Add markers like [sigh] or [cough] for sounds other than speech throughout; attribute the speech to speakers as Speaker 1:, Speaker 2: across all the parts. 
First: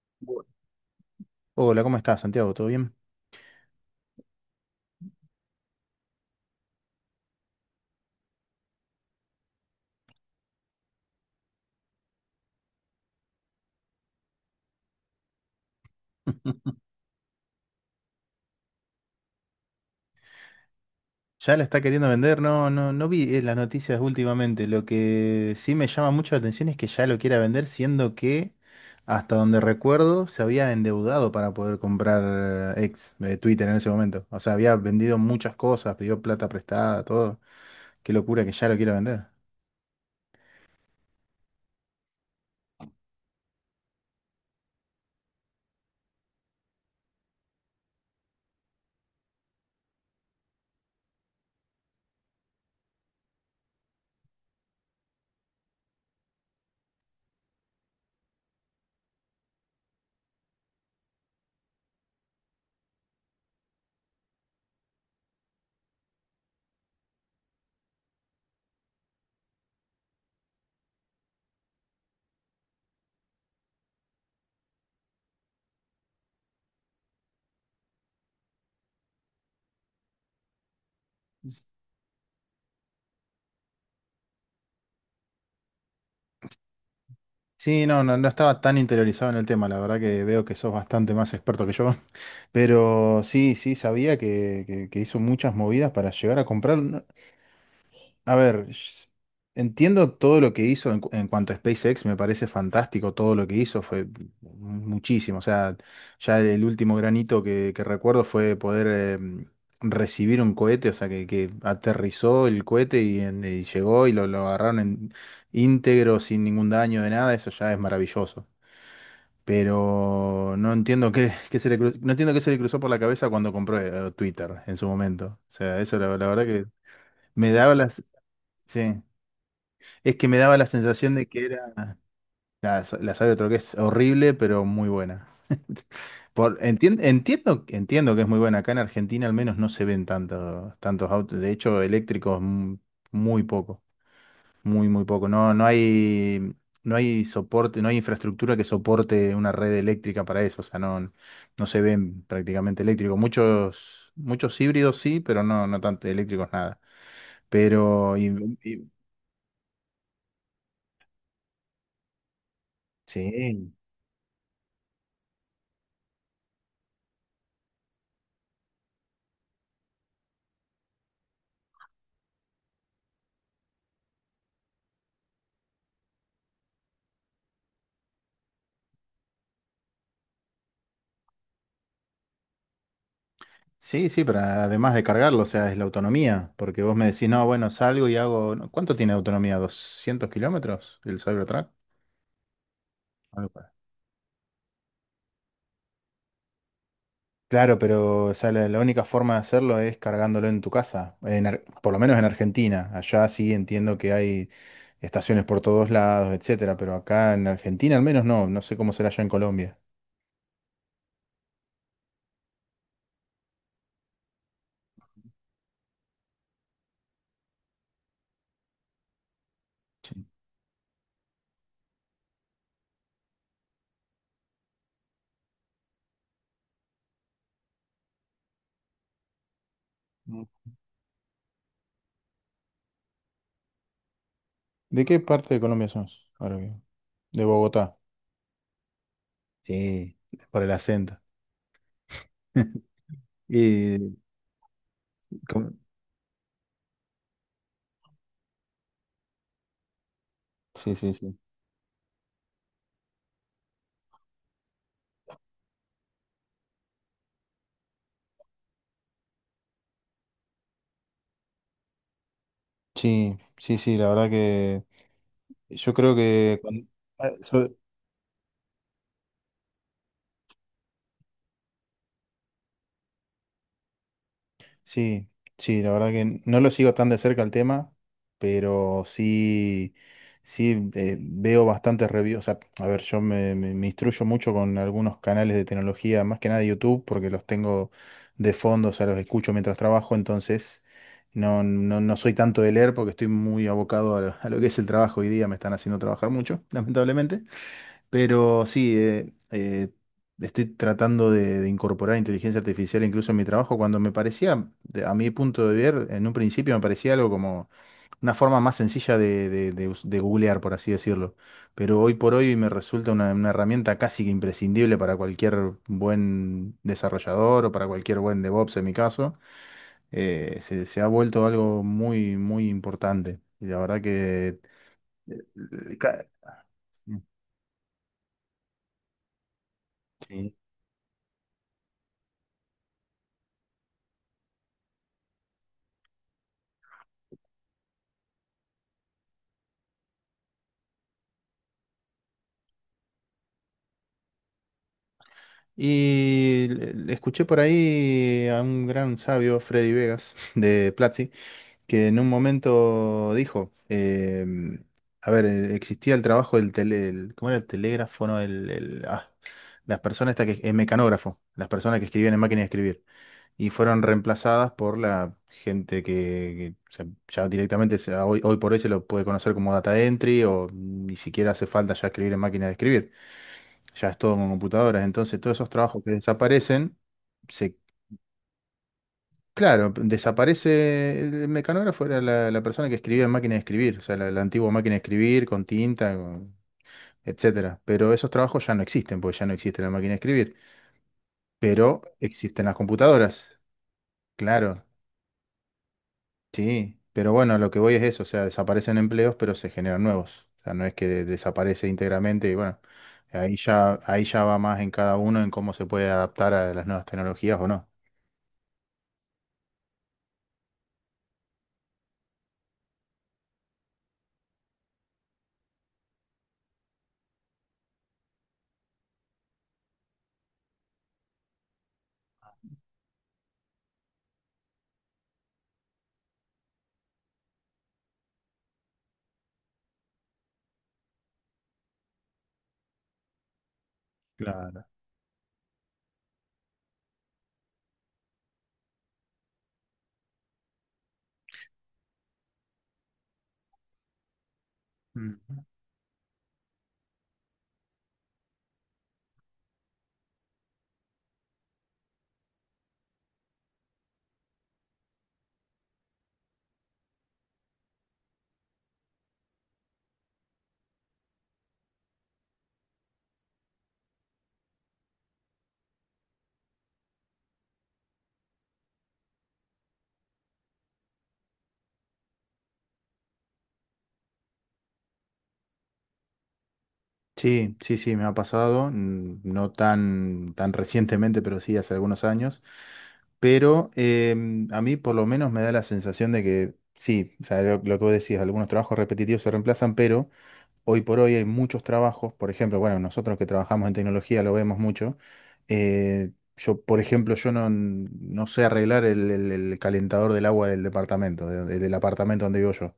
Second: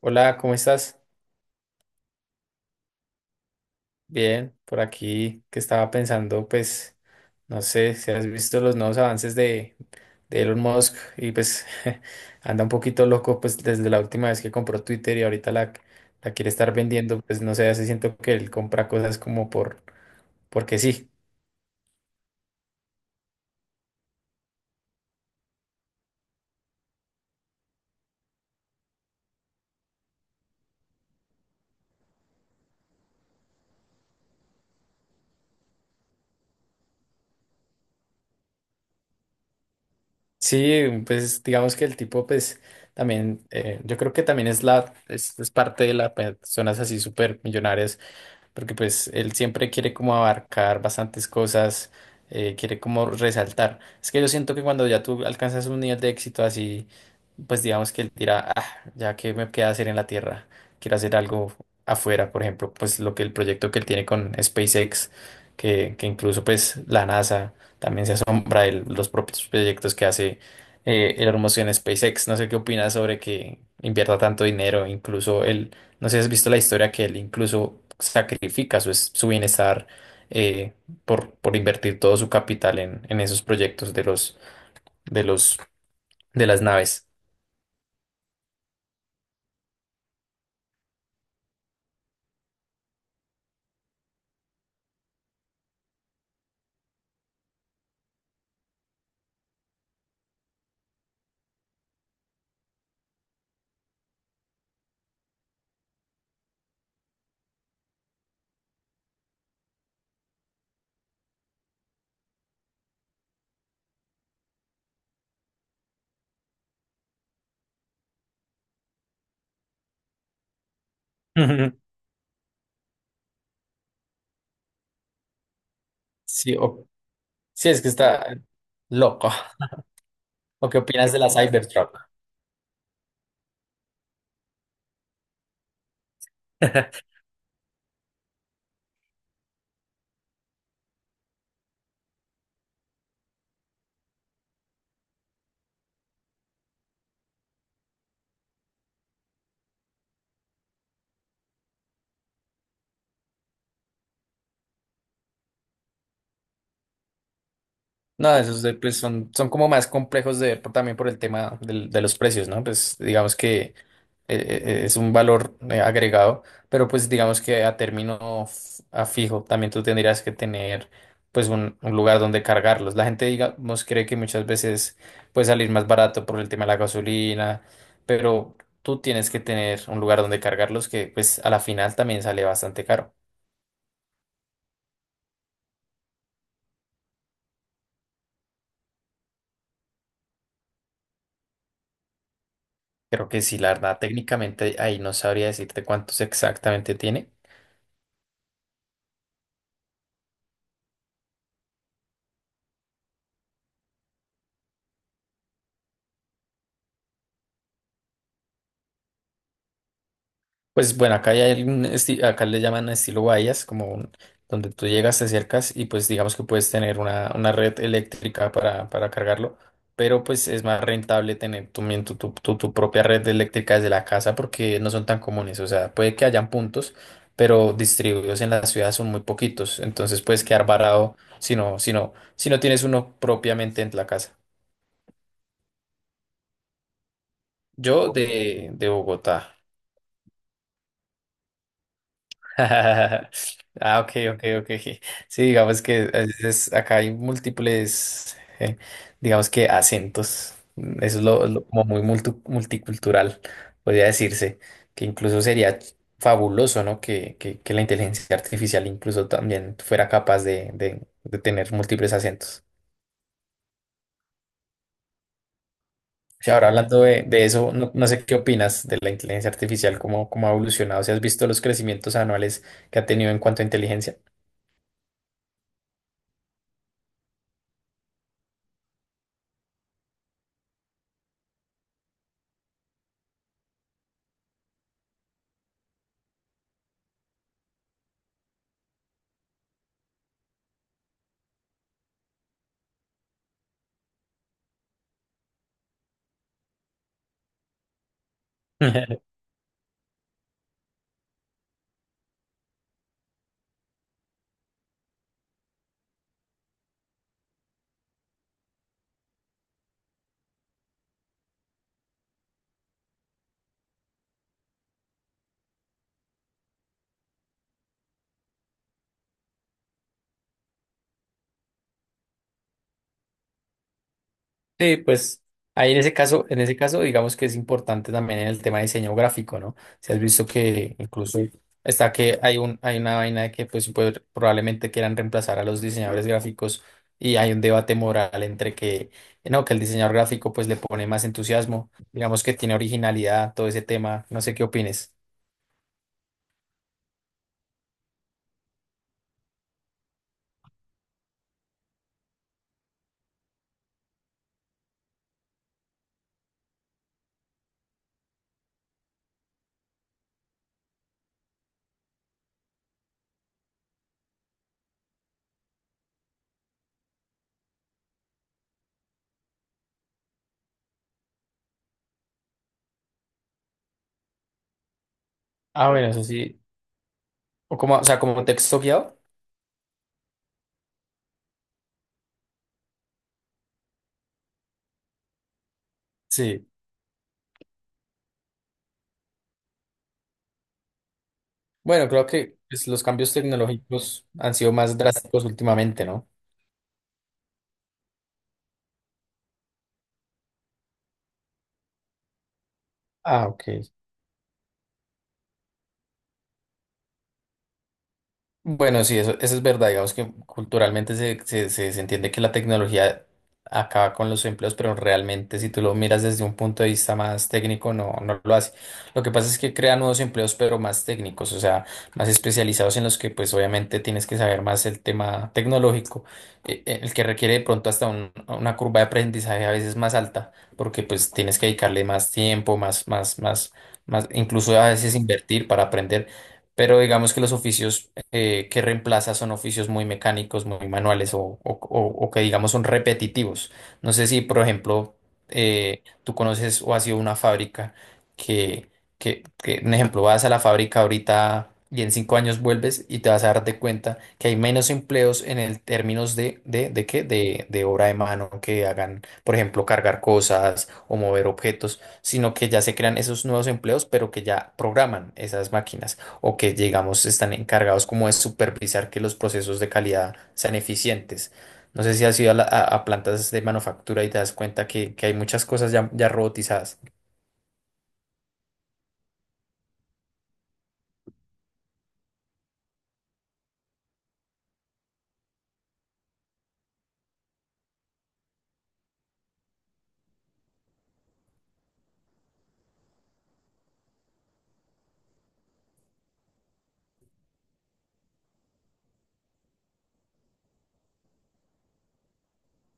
Speaker 1: Hola,
Speaker 2: Bu-
Speaker 1: ¿cómo estás?
Speaker 2: Hola, ¿cómo estás, Santiago? ¿Todo bien?
Speaker 1: Bien, por aquí que estaba pensando, pues, no sé si has visto los nuevos avances de Elon Musk y pues [laughs] anda un poquito loco, pues desde la última vez que compró Twitter y ahorita la quiere estar
Speaker 2: [laughs]
Speaker 1: vendiendo, pues no sé, hace siento que él compra cosas como porque sí.
Speaker 2: Ya la está queriendo vender, no vi las noticias últimamente. Lo que sí me llama mucho la atención es que ya lo quiera vender, siendo que hasta donde recuerdo, se había endeudado para poder comprar ex Twitter en ese momento. O sea, había vendido muchas cosas, pidió plata prestada, todo. Qué locura que ya lo quiera vender.
Speaker 1: Sí, pues digamos que el tipo, pues también, yo creo que también es parte de las personas así súper millonarias porque pues él siempre quiere como abarcar bastantes cosas, quiere como resaltar. Es que yo siento que cuando ya tú alcanzas un nivel de éxito así, pues digamos que él dirá, ah, ya que me queda hacer en la Tierra, quiero hacer algo afuera, por ejemplo, pues lo que el proyecto que él tiene con SpaceX, que incluso pues la NASA también se asombra de los propios proyectos que hace el hermoso en SpaceX. No sé qué opinas sobre que invierta tanto dinero, incluso él no sé si has visto la historia que él incluso sacrifica su bienestar eh, por invertir todo su capital en esos proyectos de los, de las naves.
Speaker 2: Sí, no, no, no estaba tan interiorizado en el tema, la verdad que veo que sos bastante más experto que yo, [laughs] pero sí, sí, sabía que hizo muchas movidas para llegar a comprar. No, a ver, entiendo todo lo que hizo en, en cuanto a SpaceX, me parece fantástico todo lo que hizo, fue muchísimo. O sea, ya el último granito que recuerdo fue poder eh, recibir un cohete, o sea, que aterrizó el cohete y, y llegó y lo agarraron íntegro, sin ningún daño de nada, eso ya es maravilloso. Pero no entiendo qué se le
Speaker 1: Ujú.
Speaker 2: cru- no entiendo qué se le cruzó por la cabeza cuando compró Twitter en su momento. O sea, eso la verdad
Speaker 1: Sí,
Speaker 2: que me
Speaker 1: sí,
Speaker 2: daba
Speaker 1: es que
Speaker 2: las.
Speaker 1: está
Speaker 2: Sí.
Speaker 1: loco.
Speaker 2: Es que me daba la
Speaker 1: ¿O qué opinas
Speaker 2: sensación
Speaker 1: de
Speaker 2: de
Speaker 1: la
Speaker 2: que era
Speaker 1: Cybertruck?
Speaker 2: la Sabre de otro que es horrible, pero muy buena. [laughs] Por,
Speaker 1: [laughs]
Speaker 2: entiendo, entiendo que es muy buena. Acá en Argentina al menos no se ven tantos autos. De hecho, eléctricos muy poco. Muy, muy poco. No hay soporte, no hay infraestructura que soporte una red eléctrica para eso. O sea, no, no se ven prácticamente eléctricos. Muchos, muchos híbridos sí, pero no, no tanto eléctricos nada. Pero
Speaker 1: No, esos
Speaker 2: y-
Speaker 1: pues son como más complejos también por el tema de los precios, ¿no? Pues digamos
Speaker 2: sí.
Speaker 1: que es un valor agregado, pero pues digamos que a fijo también tú tendrías que tener pues un lugar donde cargarlos. La gente digamos cree que muchas veces puede salir más barato por el tema de la gasolina, pero tú tienes que tener un lugar donde cargarlos que pues a la final también sale bastante caro.
Speaker 2: Sí, sí, pero además de cargarlo, o sea, es la autonomía, porque vos me decís, no, bueno, salgo y hago, no, ¿cuánto tiene autonomía? ¿200 kilómetros el Cybertruck?
Speaker 1: Creo que
Speaker 2: Algo
Speaker 1: sí,
Speaker 2: por
Speaker 1: la
Speaker 2: ahí.
Speaker 1: verdad, técnicamente ahí no sabría decirte cuántos exactamente tiene.
Speaker 2: Claro, pero o sea, la única forma de hacerlo es cargándolo en tu casa, en por lo menos en Argentina. Allá sí entiendo que hay estaciones por todos lados, etcétera, pero acá en Argentina al menos no, no sé cómo será allá en Colombia.
Speaker 1: Pues bueno, acá ya hay un acá le llaman estilo bahías, como donde tú llegas, te acercas y pues digamos que puedes tener una red eléctrica para cargarlo, pero pues es más rentable tener tu, mien- tu- tu propia red eléctrica desde la casa porque no son tan comunes, o sea, puede que hayan puntos, pero distribuidos en la ciudad son muy poquitos, entonces
Speaker 2: Mm.
Speaker 1: puedes quedar varado si no tienes uno propiamente en la casa.
Speaker 2: ¿De qué parte de Colombia sos? Ahora bien. De Bogotá.
Speaker 1: Yo de Bogotá.
Speaker 2: Sí, por el acento. [laughs]
Speaker 1: [laughs] Ah, ok,
Speaker 2: Y,
Speaker 1: ok, ok. Sí,
Speaker 2: com-
Speaker 1: digamos que a veces acá hay múltiples, digamos que acentos.
Speaker 2: sí, sí,
Speaker 1: Eso es
Speaker 2: sí.
Speaker 1: como muy multicultural, podría decirse, que incluso sería fabuloso, ¿no? Que la inteligencia artificial incluso también fuera capaz de tener múltiples acentos.
Speaker 2: Sí, sí, sí, la verdad que yo creo
Speaker 1: Sí,
Speaker 2: que
Speaker 1: ahora
Speaker 2: cuan-,
Speaker 1: hablando de,
Speaker 2: ah,
Speaker 1: de
Speaker 2: so-
Speaker 1: eso, no, no sé qué opinas de la inteligencia artificial, cómo ha evolucionado, si has visto los crecimientos anuales que ha tenido en cuanto a inteligencia.
Speaker 2: sí, sí, la verdad que no lo sigo tan de cerca el tema, pero sí, sí veo bastantes reviews. O sea, a ver, me instruyo mucho con algunos canales de tecnología, más que nada de YouTube, porque los tengo de fondo, o sea, los escucho mientras trabajo, entonces no, no, no soy tanto de leer porque estoy muy abocado a lo que es el trabajo hoy día, me están haciendo trabajar mucho, [laughs] lamentablemente. Pero sí,
Speaker 1: [laughs]
Speaker 2: estoy tratando de incorporar inteligencia artificial incluso en mi trabajo, cuando me parecía, a mi punto de ver, en un principio me parecía algo como una forma más sencilla de googlear, por así decirlo. Pero hoy por hoy me resulta una herramienta casi que imprescindible para cualquier buen desarrollador o para cualquier buen DevOps en mi caso. Se ha vuelto algo muy, muy importante. Y la verdad que
Speaker 1: Sí, pues
Speaker 2: eh,
Speaker 1: ahí
Speaker 2: eh,
Speaker 1: en ese
Speaker 2: ca-
Speaker 1: caso, en ese caso, digamos que es importante también el tema de diseño gráfico, ¿no? Si has visto
Speaker 2: sí.
Speaker 1: que incluso está que hay una vaina de que pues probablemente quieran reemplazar a los diseñadores gráficos y hay un debate moral entre que, no, que el diseñador gráfico pues le pone más entusiasmo, digamos que tiene originalidad, todo ese tema, no sé qué opines.
Speaker 2: Y le escuché por ahí a un gran sabio, Freddy Vegas, [laughs] de Platzi, que en un momento dijo, a ver, existía el trabajo ¿cómo era el telégrafo? No, las personas estas que, el mecanógrafo, las personas que escribían en máquina de escribir, y fueron reemplazadas por la gente o sea, ya directamente hoy, hoy por hoy se lo puede conocer como data entry o ni siquiera hace falta ya escribir en máquina de escribir, ya es todo con computadoras, entonces todos esos
Speaker 1: Ah,
Speaker 2: trabajos
Speaker 1: bueno,
Speaker 2: que
Speaker 1: eso sí.
Speaker 2: desaparecen, se,
Speaker 1: O como, o sea, como texto guiado.
Speaker 2: claro, desaparece el mecanógrafo, era la persona que escribía en máquina de escribir, o sea, la antigua máquina de escribir con tinta, con-
Speaker 1: Sí.
Speaker 2: etcétera. Pero esos trabajos ya no existen, porque ya no existe la máquina de escribir, pero
Speaker 1: Bueno, creo que
Speaker 2: existen las
Speaker 1: pues, los cambios
Speaker 2: computadoras,
Speaker 1: tecnológicos han sido
Speaker 2: claro,
Speaker 1: más drásticos últimamente, ¿no?
Speaker 2: sí. Pero bueno, lo que voy es eso, o sea, desaparecen empleos, pero se generan nuevos. O sea, no es que desaparece íntegramente y bueno,
Speaker 1: Ah, ok.
Speaker 2: ahí ya va más en cada uno en cómo se puede adaptar a las nuevas tecnologías o no.
Speaker 1: Bueno, sí, eso es verdad. Digamos que culturalmente se entiende que la tecnología acaba con los empleos, pero realmente si tú lo miras desde un punto de vista más técnico, no, no lo hace. Lo que pasa es que crea nuevos empleos, pero más técnicos, o sea, más especializados en los que pues obviamente tienes que saber más el tema tecnológico, el que requiere de pronto hasta una curva de aprendizaje a veces más alta, porque pues tienes que dedicarle más tiempo, incluso
Speaker 2: Claro.
Speaker 1: a veces invertir para aprender. Pero digamos que los oficios que reemplaza son oficios muy mecánicos, muy manuales o que digamos son repetitivos. No sé si, por ejemplo,
Speaker 2: Mm.
Speaker 1: tú conoces o has ido a una fábrica que, un ejemplo, vas a la fábrica ahorita y en 5 años vuelves y te vas a darte cuenta que hay menos empleos en el términos de obra de mano que hagan, por ejemplo, cargar cosas o mover objetos, sino que ya se crean esos nuevos empleos, pero que ya programan esas máquinas o que, digamos, están encargados como de supervisar que los procesos de calidad sean eficientes. No sé si has ido a plantas de manufactura y te das cuenta que hay muchas cosas ya, ya robotizadas.
Speaker 2: Sí, sí, sí, me ha pasado, mm, no tan, tan recientemente, pero sí hace algunos años. Pero a mí por lo menos me da la sensación de que sí, o sea, lo que vos decís, algunos trabajos repetitivos se reemplazan, pero hoy por hoy hay muchos trabajos, por ejemplo, bueno, nosotros que trabajamos en tecnología lo vemos mucho. Eh, yo, por ejemplo, yo no, no sé arreglar el calentador del agua del departamento, del apartamento donde vivo yo.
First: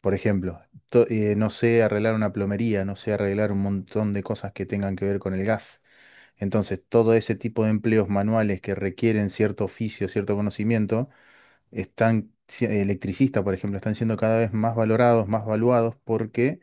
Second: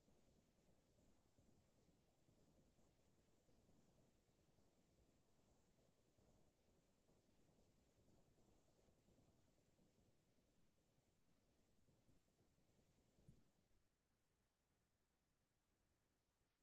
Speaker 2: Por ejemplo, no sé arreglar una plomería, no sé arreglar un montón de cosas que tengan que ver con el gas. Entonces, todo ese tipo de empleos manuales que requieren cierto oficio, cierto conocimiento, están, electricistas, por ejemplo, están siendo cada vez más valorados, más valuados, porque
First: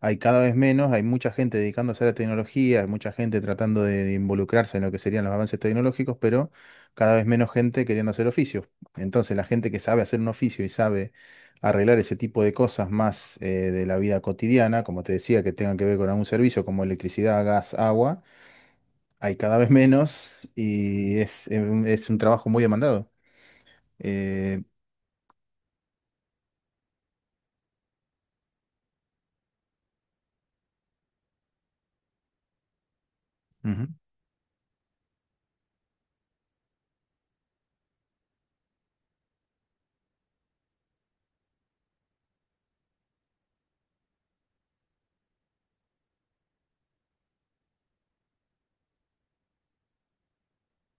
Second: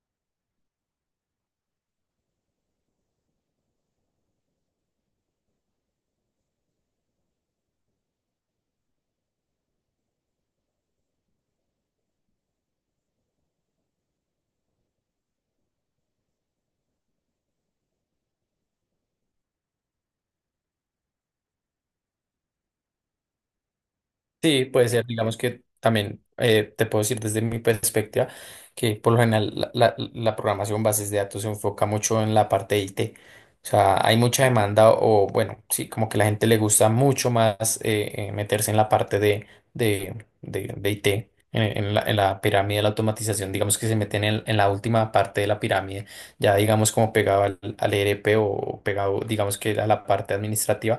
Speaker 2: hay cada vez menos, hay mucha gente dedicándose a la tecnología, hay mucha gente tratando de involucrarse en lo que serían los avances tecnológicos, pero cada vez menos gente queriendo hacer oficios. Entonces, la gente que sabe hacer un oficio y sabe arreglar ese tipo de cosas más de la vida cotidiana, como te decía, que tengan que ver con algún servicio como electricidad, gas, agua, hay cada vez menos y es un trabajo muy demandado. Eh,
Speaker 1: Sí, puede ser, digamos que también te puedo decir desde mi perspectiva que por lo general la programación bases de datos se enfoca mucho en la parte de IT. O
Speaker 2: ujú,
Speaker 1: sea, hay mucha demanda o bueno, sí, como que la gente le gusta mucho más meterse en la parte de, de IT, en la pirámide de la automatización, digamos que se meten en la última parte de la pirámide, ya digamos como pegado al ERP o pegado digamos que a la parte administrativa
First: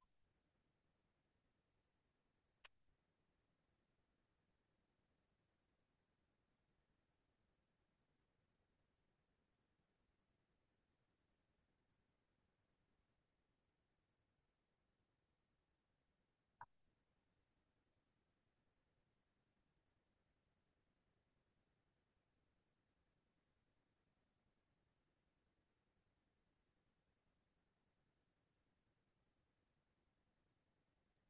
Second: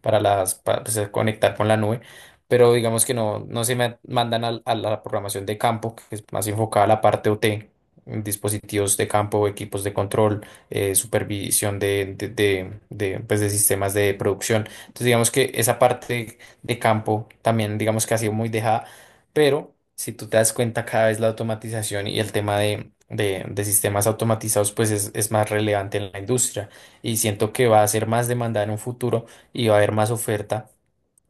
Speaker 1: para, pues, conectar con la nube pero digamos que no, no se me mandan la programación de campo, que es más enfocada a la parte OT, en dispositivos de campo, equipos de control, supervisión , pues, de sistemas de producción. Entonces, digamos que esa parte de campo también, digamos que ha sido muy dejada, pero si tú te das cuenta, cada vez la automatización y el tema de sistemas automatizados pues es más relevante en la industria y siento que va a ser más demandada en un futuro y va a haber más oferta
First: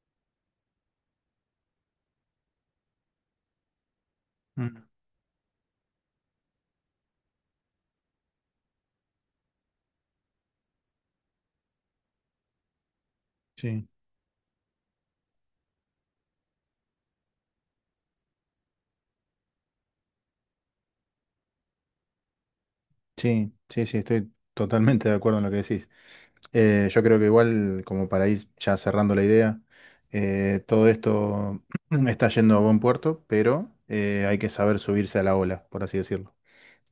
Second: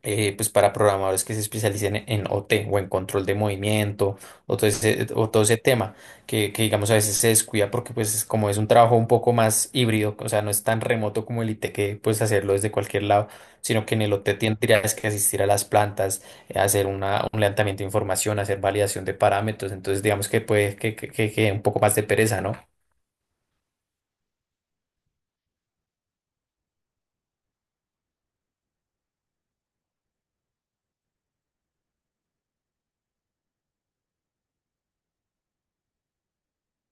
Speaker 1: pues para programadores que se especialicen en OT o en control de movimiento o todo
Speaker 2: ujú.
Speaker 1: ese, o todo ese tema digamos a veces se descuida porque pues es como es un trabajo un poco más híbrido, o sea, no es tan remoto como el IT que puedes hacerlo desde cualquier lado, sino
Speaker 2: Sí,
Speaker 1: que en el OT tendrías que asistir a las plantas, hacer un levantamiento de información, hacer validación de parámetros, entonces digamos que puede que quede un poco más de pereza, ¿no?
Speaker 2: sí, sí, sí, estoy totalmente de acuerdo en lo que decís. Yo creo que igual, como para ir ya cerrando la idea, todo esto [clears throat] está yendo a buen puerto, pero hay que saber subirse a la ola, por así decirlo.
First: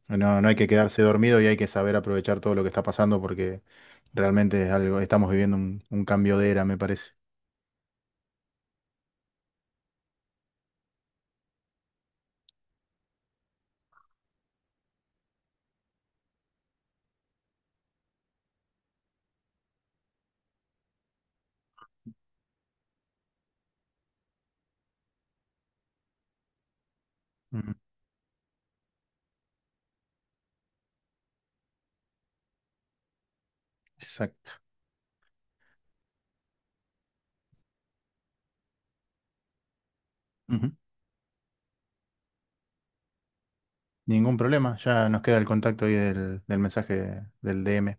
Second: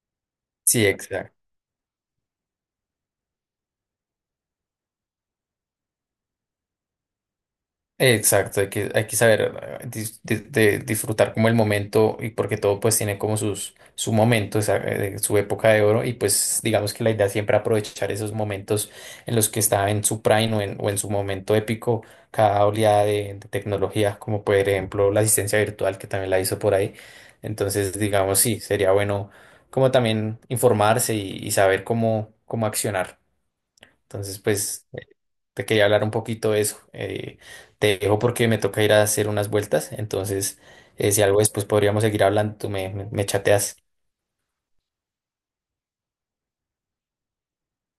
Speaker 2: No, no hay que
Speaker 1: Sí,
Speaker 2: quedarse dormido
Speaker 1: exacto.
Speaker 2: y hay que saber aprovechar todo lo que está pasando porque realmente es algo, estamos viviendo un cambio de era, me parece.
Speaker 1: Exacto, hay que saber dis- de disfrutar como el momento y porque todo pues tiene como su momento, su época de oro y pues digamos que la idea es siempre aprovechar esos momentos en los que está en su prime o en su momento épico cada oleada de tecnología, como por ejemplo la asistencia virtual que también la hizo por ahí.
Speaker 2: Ujú.
Speaker 1: Entonces digamos sí, sería bueno como también informarse y saber cómo accionar. Entonces
Speaker 2: Exacto.
Speaker 1: pues te quería hablar un poquito de eso. Te dejo porque me toca ir a hacer unas vueltas, entonces
Speaker 2: Ujú.
Speaker 1: si algo después podríamos seguir hablando, tú me chateas.
Speaker 2: Ningún problema, ya nos queda el contacto ahí del mensaje del DM.